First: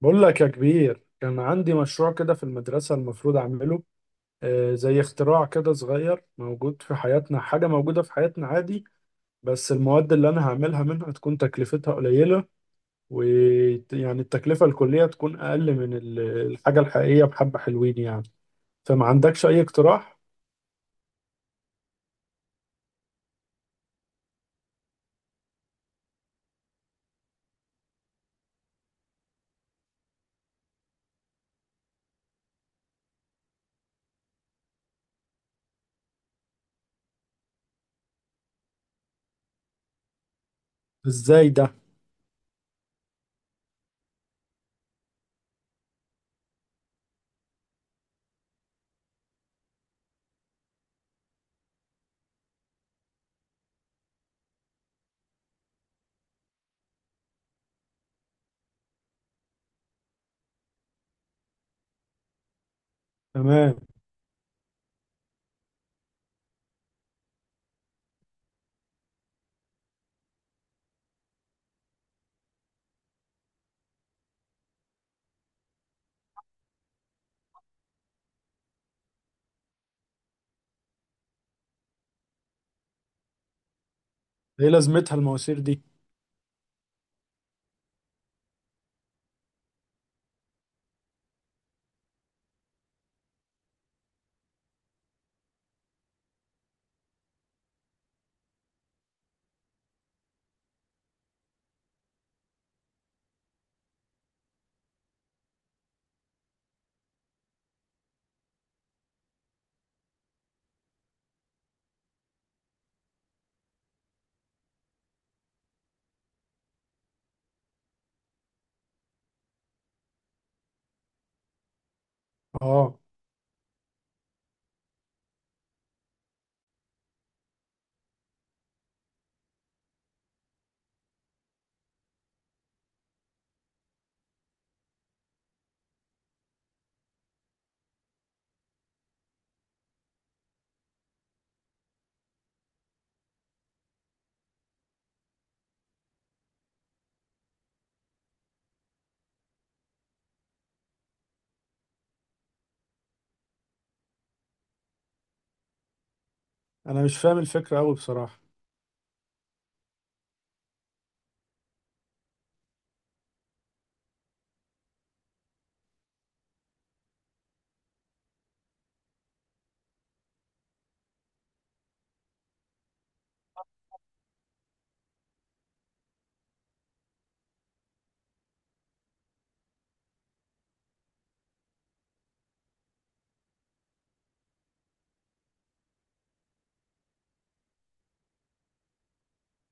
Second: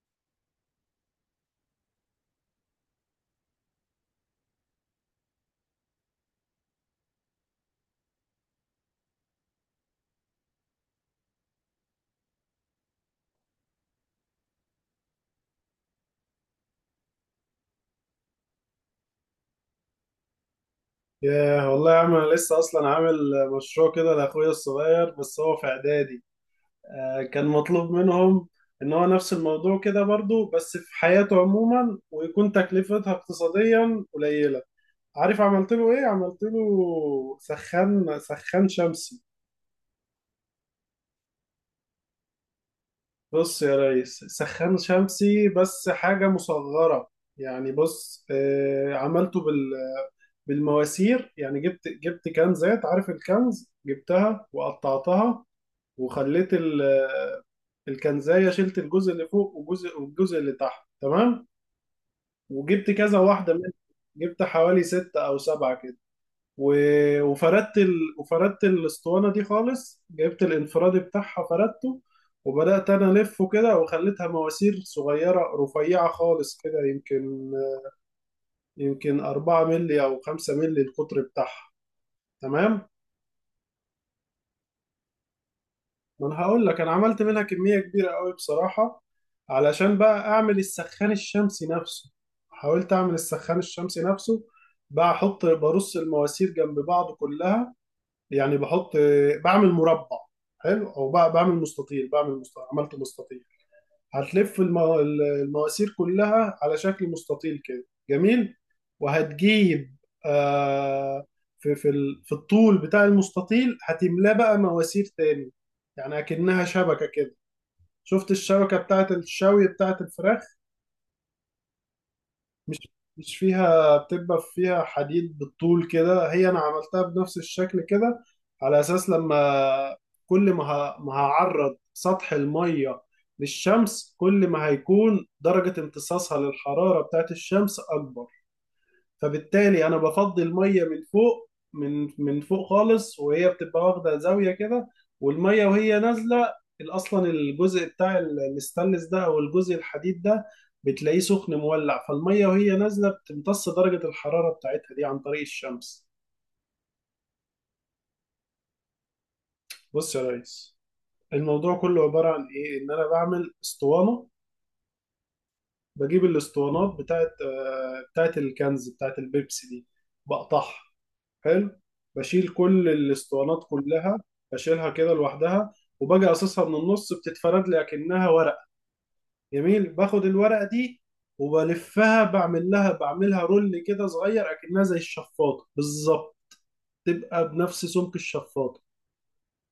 بقول لك يا كبير، كان عندي مشروع كده في المدرسة المفروض أعمله. زي اختراع كده صغير موجود في حياتنا، حاجة موجودة في حياتنا عادي. بس المواد اللي أنا هعملها منها تكون تكلفتها قليلة، ويعني التكلفة الكلية تكون أقل من الحاجة الحقيقية بحبة، حلوين يعني. فما عندكش أي اقتراح؟ ياه والله يا عم انا لسه اصلا عامل مشروع كده لاخويا الصغير، بس هو في اعدادي. آه، كان مطلوب منهم ان هو نفس الموضوع كده برضو بس في حياته عموما، ويكون تكلفتها اقتصاديا قليلة. عارف عملت له ايه؟ عملت له سخان شمسي. إزاي ده؟ بص يا ريس، سخان شمسي بس حاجة مصغرة. يعني بص، عملته بالمواسير. يعني جبت كنزات، عارف الكنز؟ جبتها وقطعتها وخليت الكنزايه، شلت الجزء اللي فوق وجزء، والجزء اللي تحت، تمام؟ وجبت كذا واحده منهم. تمام. جبت حوالي ستة او سبعة كده. و- وفردت ال... وفردت الاسطوانه دي خالص، جبت الانفرادي بتاعها فردته، وبدات انا الفه كده وخليتها مواسير صغيره رفيعه خالص كده. يمكن 4 مللي او 5 مللي القطر بتاعها، تمام؟ إيه لازمتها المواسير دي؟ ما انا هقول لك، انا عملت منها كميه كبيره قوي بصراحه، علشان بقى اعمل السخان الشمسي نفسه. حاولت اعمل السخان الشمسي نفسه. بقى احط برص المواسير جنب بعض كلها. يعني بعمل مربع، حلو، او بقى بعمل مستطيل، عملته مستطيل. هتلف المواسير كلها على شكل مستطيل كده، جميل. وهتجيب، آه، في الطول بتاع المستطيل، هتملاه بقى مواسير تاني، يعني اكنها شبكة كده. شفت الشبكة بتاعت الشوي بتاعت الفراخ؟ مش آه. مش فيها بتبقى فيها حديد بالطول كده، هي انا عملتها بنفس الشكل كده، على اساس لما، كل ما هعرض سطح المية للشمس، كل ما هيكون درجة امتصاصها للحرارة بتاعت الشمس اكبر. فبالتالي انا بفضي الميه من فوق، من فوق خالص، وهي بتبقى واخده زاويه كده. والميه وهي نازله، اصلا الجزء بتاع الستانلس ده او الجزء الحديد ده بتلاقيه سخن مولع، فالميه وهي نازله بتمتص درجه الحراره بتاعتها دي عن طريق الشمس. أنا مش فاهم الفكرة أوي بصراحة. بص يا ريس، الموضوع كله عباره عن ايه؟ ان انا بعمل اسطوانه، بجيب الاسطوانات بتاعت، بتاعت الكنز بتاعت البيبسي دي، بقطعها، حلو. بشيل كل الاسطوانات كلها، بشيلها كده لوحدها، وباجي قاصصها من النص، بتتفرد لي اكنها ورقه، جميل. باخد الورقه دي وبلفها، بعملها رول كده صغير اكنها زي الشفاطه بالظبط، تبقى بنفس سمك الشفاطه،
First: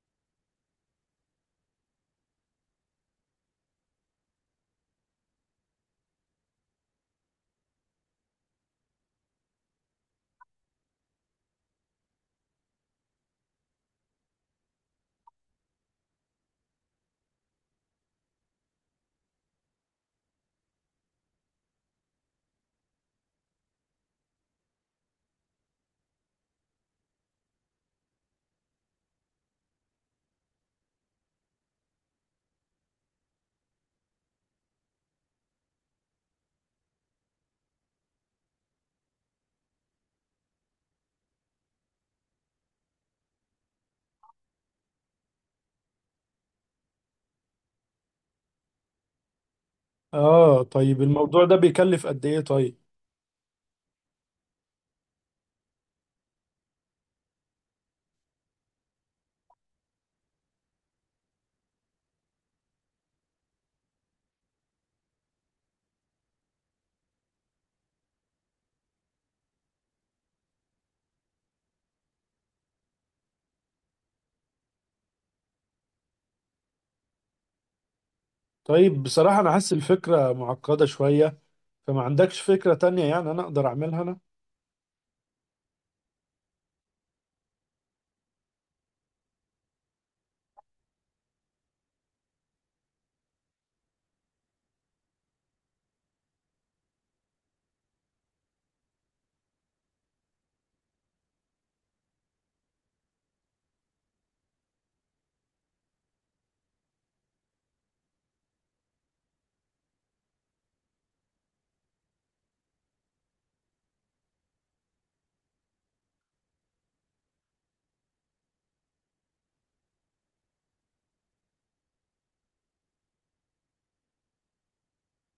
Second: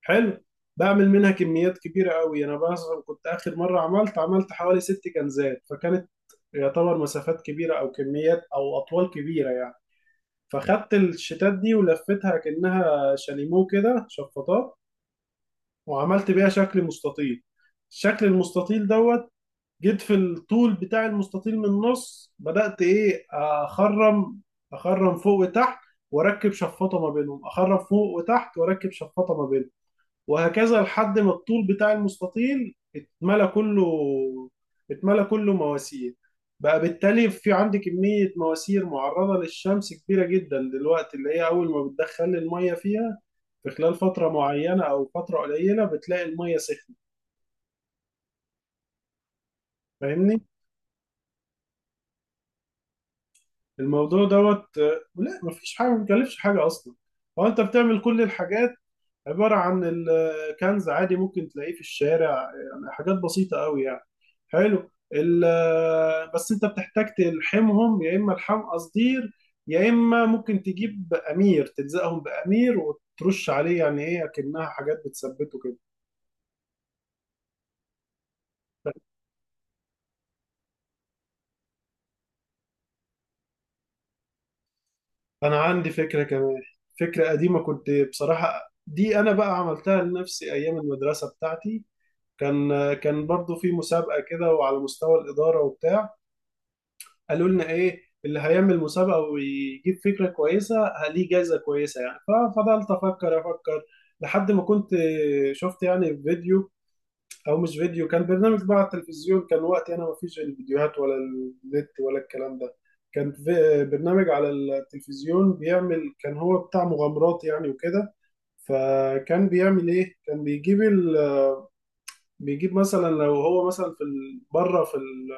حلو. بعمل منها كميات كبيرة قوي. أنا مثلا كنت آخر مرة عملت حوالي ست كنزات، فكانت يعتبر مسافات كبيرة أو كميات أو أطوال كبيرة يعني. فخدت الشتات دي ولفتها كأنها شاليمو كده، شفاطات، وعملت بيها شكل مستطيل، الشكل المستطيل دوت. جيت في الطول بتاع المستطيل من النص، بدأت إيه؟ أخرم، أخرم فوق وتحت وأركب شفاطة ما بينهم، أخرم فوق وتحت وأركب شفاطة ما بينهم، وهكذا لحد ما الطول بتاع المستطيل اتملى كله، اتملى كله مواسير. بقى بالتالي في عندي كمية مواسير معرضة للشمس كبيرة جدا دلوقتي، اللي هي أول ما بتدخل المية فيها في خلال فترة معينة أو فترة قليلة بتلاقي المية سخنة. فاهمني؟ آه، طيب الموضوع ده بيكلف قد إيه طيب؟ الموضوع دوت، لا مفيش حاجة، مبيكلفش حاجة أصلا، هو أنت بتعمل كل الحاجات. عبارة عن الكنز عادي ممكن تلاقيه في الشارع، يعني حاجات بسيطة قوي يعني. حلو. بس انت بتحتاج تلحمهم يا اما لحام قصدير، يا اما ممكن تجيب امير تلزقهم بامير وترش عليه، يعني ايه، اكنها حاجات بتثبته كده. طيب بصراحة أنا حاسس الفكرة معقدة شوية، فما عندكش فكرة تانية يعني أنا أقدر أعملها أنا؟ انا عندي فكرة كمان، فكرة قديمة، كنت بصراحة دي انا بقى عملتها لنفسي ايام المدرسة بتاعتي. كان برضو في مسابقة كده، وعلى مستوى الإدارة وبتاع. قالوا لنا ايه اللي هيعمل مسابقه ويجيب فكره كويسه، ليه جايزه كويسه يعني. ففضلت افكر لحد ما كنت شفت يعني فيديو، او مش فيديو، كان برنامج بقى على التلفزيون. كان وقتي انا ما فيش الفيديوهات ولا النت ولا الكلام ده. كان في برنامج على التلفزيون بيعمل، كان هو بتاع مغامرات يعني وكده. فكان بيعمل ايه؟ كان بيجيب مثلا، لو هو مثلا بره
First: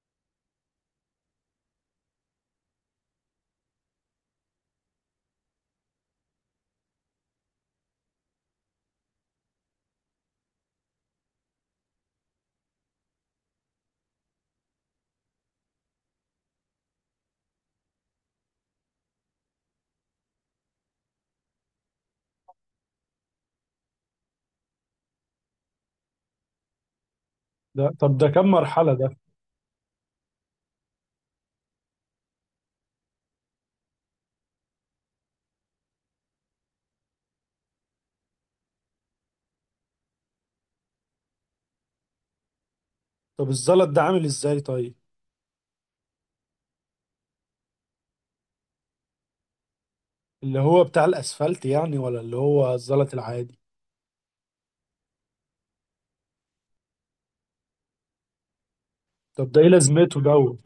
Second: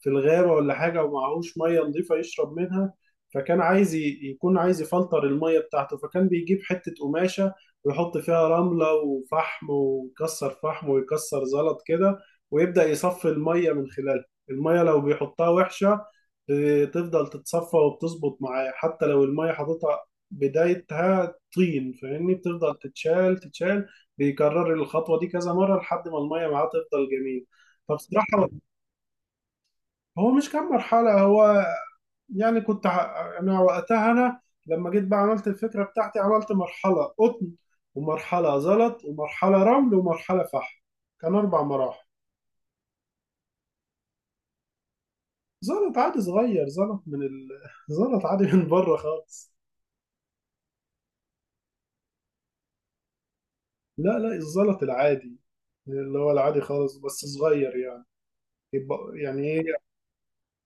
في الغابة ولا حاجة، ومعهوش مية نظيفة يشرب منها، فكان عايز يكون عايز يفلتر المية بتاعته. فكان بيجيب حتة قماشة ويحط فيها رملة وفحم، ويكسر فحم ويكسر زلط كده، ويبدأ يصفي المية من خلالها. المية لو بيحطها وحشة تفضل تتصفى وبتظبط معاه، حتى لو المية حاططها بدايتها طين فاهمني، بتفضل تتشال. بيكرر الخطوة دي كذا مرة لحد ما المية معاه تفضل جميل. ده طب ده كم فبصراحة مرحلة ده؟ هو مش كان مرحلة هو يعني كنت أنا وقتها، لما جيت بقى عملت الفكرة بتاعتي، عملت مرحلة قطن، ومرحلة زلط، ومرحلة رمل، ومرحلة فحم. كان أربع مراحل. طب الزلط ده عامل إزاي طيب؟ زلط عادي صغير، زلط من زلط عادي من بره خالص. اللي هو بتاع الأسفلت يعني، ولا اللي هو الزلط العادي؟ لا، الزلط العادي، اللي هو العادي خالص بس صغير يعني. يبقى يعني طب ده إيه؟ إيه لازمته جو؟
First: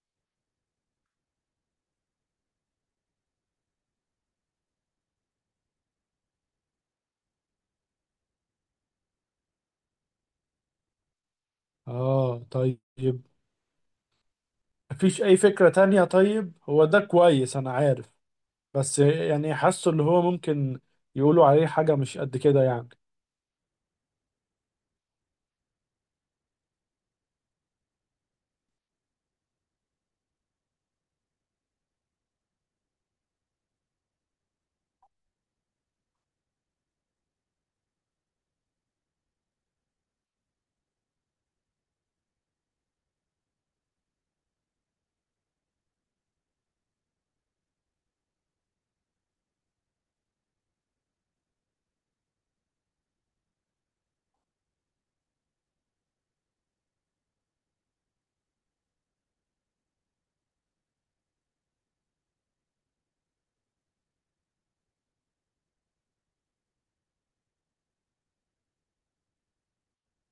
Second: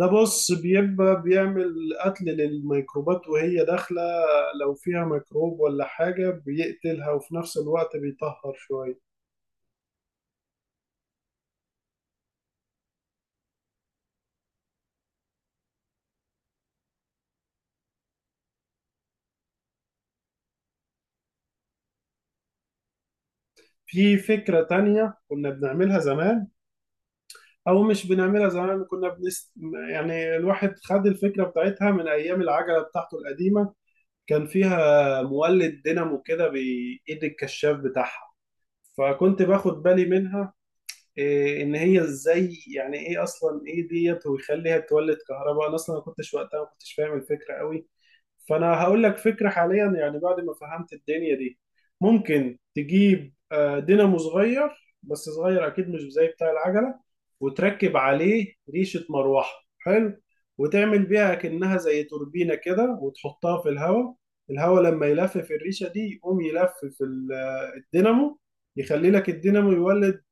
ده بص، بيبقى بيعمل قتل للميكروبات وهي داخلة. لو فيها ميكروب ولا حاجة بيقتلها، وفي نفس الوقت بيطهر شوية. آه طيب. مفيش أي فكرة تانية طيب؟ هو ده كويس أنا عارف، بس يعني حاسه اللي هو ممكن يقولوا عليه حاجة مش قد كده يعني. في فكرة تانية كنا بنعملها زمان، أو مش بنعملها زمان كنا يعني الواحد خد الفكرة بتاعتها من أيام العجلة بتاعته القديمة. كان فيها مولد دينامو كده بإيد الكشاف بتاعها، فكنت باخد بالي منها إيه ان هي ازاي يعني، ايه اصلا ايه ديت ويخليها تولد كهرباء. انا اصلا ما كنتش وقتها ما كنتش فاهم الفكره قوي. فانا هقول لك فكره حاليا يعني بعد ما فهمت الدنيا دي. ممكن تجيب، دينامو صغير، بس صغير اكيد مش زي بتاع العجله، وتركب عليه ريشه مروحه، حلو، وتعمل بيها كأنها زي توربينه كده وتحطها في الهواء. الهواء لما يلفف الريشه دي، يقوم يلفف الدينامو، يخلي لك الدينامو يولد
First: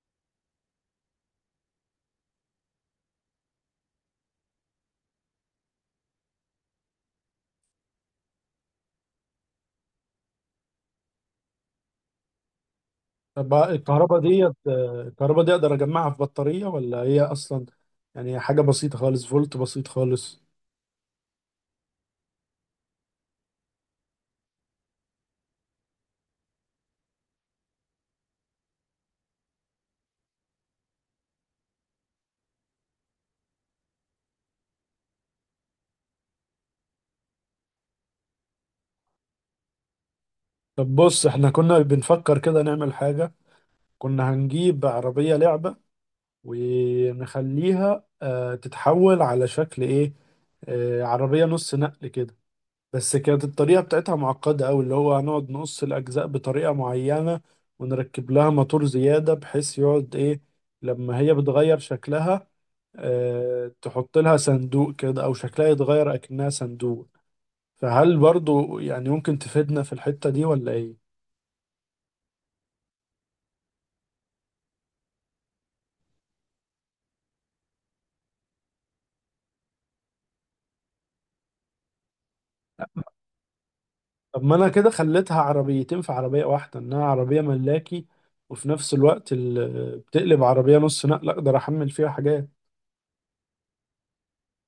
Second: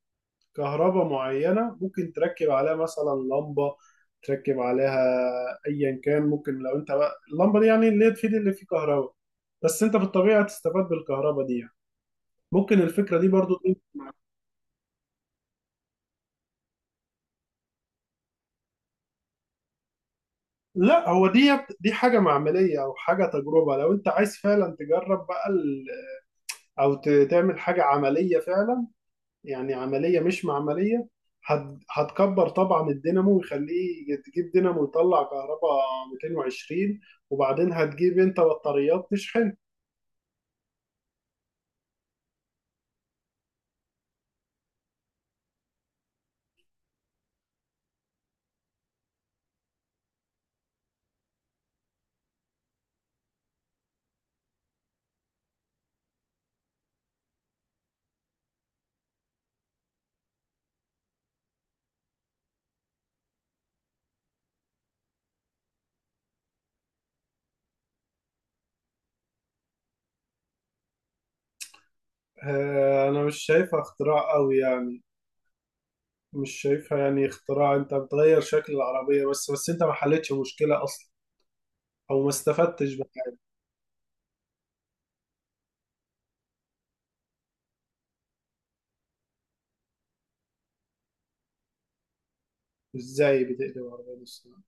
كهرباء معينة. ممكن تركب عليها مثلا لمبة، تركب عليها أيا كان، ممكن لو أنت بقى اللمبة دي يعني اللي هي تفيد اللي فيه كهرباء، بس أنت في الطبيعة تستفاد بالكهرباء دي يعني. ممكن الفكرة دي طب برضو إيه؟ الكهرباء ديت، الكهرباء دي اقدر اجمعها في بطارية، ولا هي اصلا يعني حاجة بسيطة خالص، فولت بسيط خالص؟ لا، هو دي حاجة معملية أو حاجة تجربة. لو أنت عايز فعلا تجرب بقى أو تعمل حاجة عملية فعلا، يعني عمليه مش معمليه، هتكبر طبعا الدينامو، ويخليه تجيب دينامو يطلع كهرباء 220، وبعدين هتجيب انت بطاريات تشحن. طب بص، احنا كنا بنفكر كده نعمل حاجة، كنا هنجيب عربية لعبة ونخليها تتحول على شكل ايه. عربية نص نقل كده، بس كانت الطريقة بتاعتها معقدة أوي، اللي هو هنقعد نقص الأجزاء بطريقة معينة ونركب لها موتور زيادة بحيث يقعد إيه لما هي بتغير شكلها. تحط لها صندوق كده او شكلها يتغير اكنها صندوق. فهل برضو يعني ممكن تفيدنا في الحتة دي ولا ايه؟ آه، انا مش شايفها اختراع قوي يعني. مش شايفها يعني اختراع، انت بتغير شكل العربيه بس، انت ما حلتش مشكله اصلا، او ما استفدتش بقى. طب ما انا كده خليتها عربيتين في عربية واحدة، انها عربية ملاكي وفي نفس الوقت بتقلب عربية نص نقل اقدر احمل فيها حاجات. ازاي بتقلب عربيه نص نقل؟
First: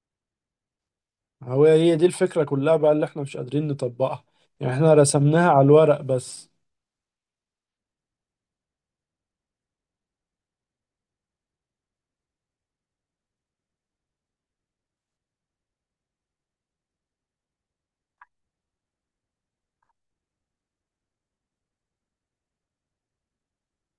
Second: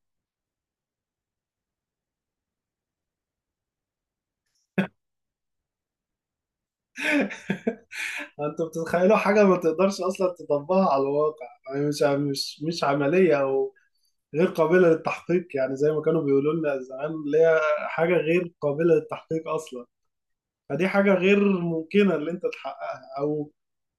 هو هي دي الفكرة كلها بقى اللي احنا مش قادرين نطبقها، يعني احنا رسمناها على الورق بس. انت بتتخيلوا حاجه ما تقدرش اصلا تطبقها على الواقع يعني، مش عمليه، غير قابلة للتحقيق، يعني زي ما كانوا بيقولوا لنا زمان، اللي هي حاجة غير قابلة للتحقيق أصلا. فدي حاجة غير ممكنة اللي أنت تحققها، أو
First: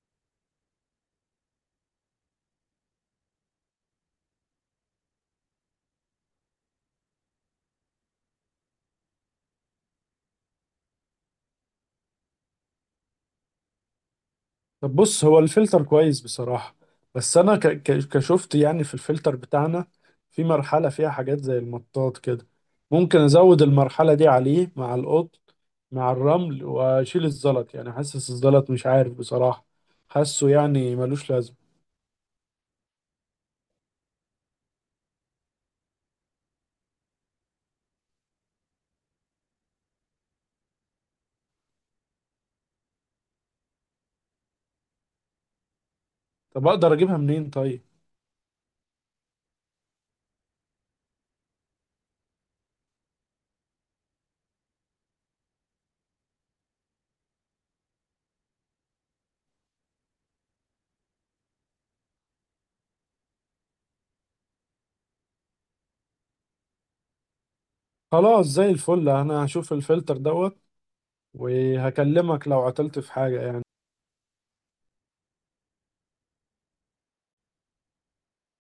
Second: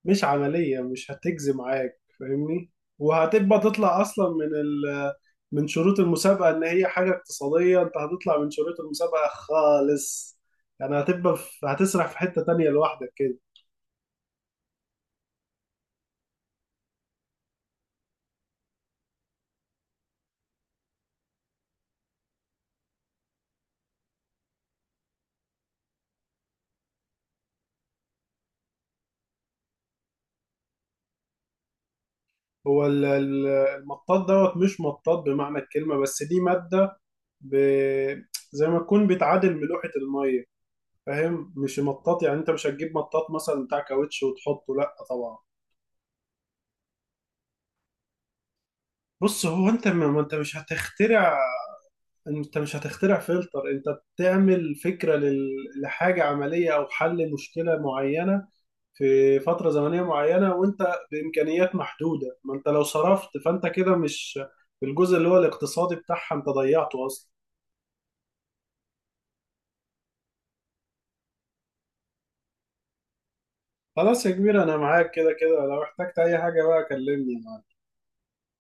مش عملية، مش هتجزي معاك فاهمني. وهتبقى تطلع أصلا من من شروط المسابقة، إن هي حاجة اقتصادية، أنت هتطلع من شروط المسابقة خالص. يعني هتبقى في، هتسرح في حتة تانية لوحدك كده. طب بص، هو الفلتر كويس بصراحة، بس أنا كشفت يعني في الفلتر بتاعنا في مرحلة فيها حاجات زي المطاط كده، ممكن أزود المرحلة دي عليه مع القط، مع الرمل، وأشيل الزلط، يعني حاسس الزلط مش عارف بصراحة، حاسه يعني ملوش لازمة. هو المطاط دوت مش مطاط بمعنى الكلمة، بس دي مادة، ب... زي ما تكون بتعادل ملوحة المية، فاهم؟ مش مطاط يعني، انت مش هتجيب مطاط مثلا بتاع كاوتش وتحطه، لا طبعا. طب أقدر أجيبها منين طيب؟ بص، هو انت ما ما انت مش هتخترع، انت مش هتخترع فلتر، انت بتعمل فكرة لحاجة عملية او حل مشكلة معينة في فترة زمنية معينة، وانت بامكانيات محدودة. ما انت لو صرفت فانت كده مش، الجزء اللي هو الاقتصادي بتاعها انت ضيعته اصلا. خلاص زي الفل، أنا هشوف الفلتر دوت وهكلمك لو عطلت في حاجة يعني. خلاص يا كبير، انا معاك كده كده، لو احتجت اي حاجة بقى كلمني.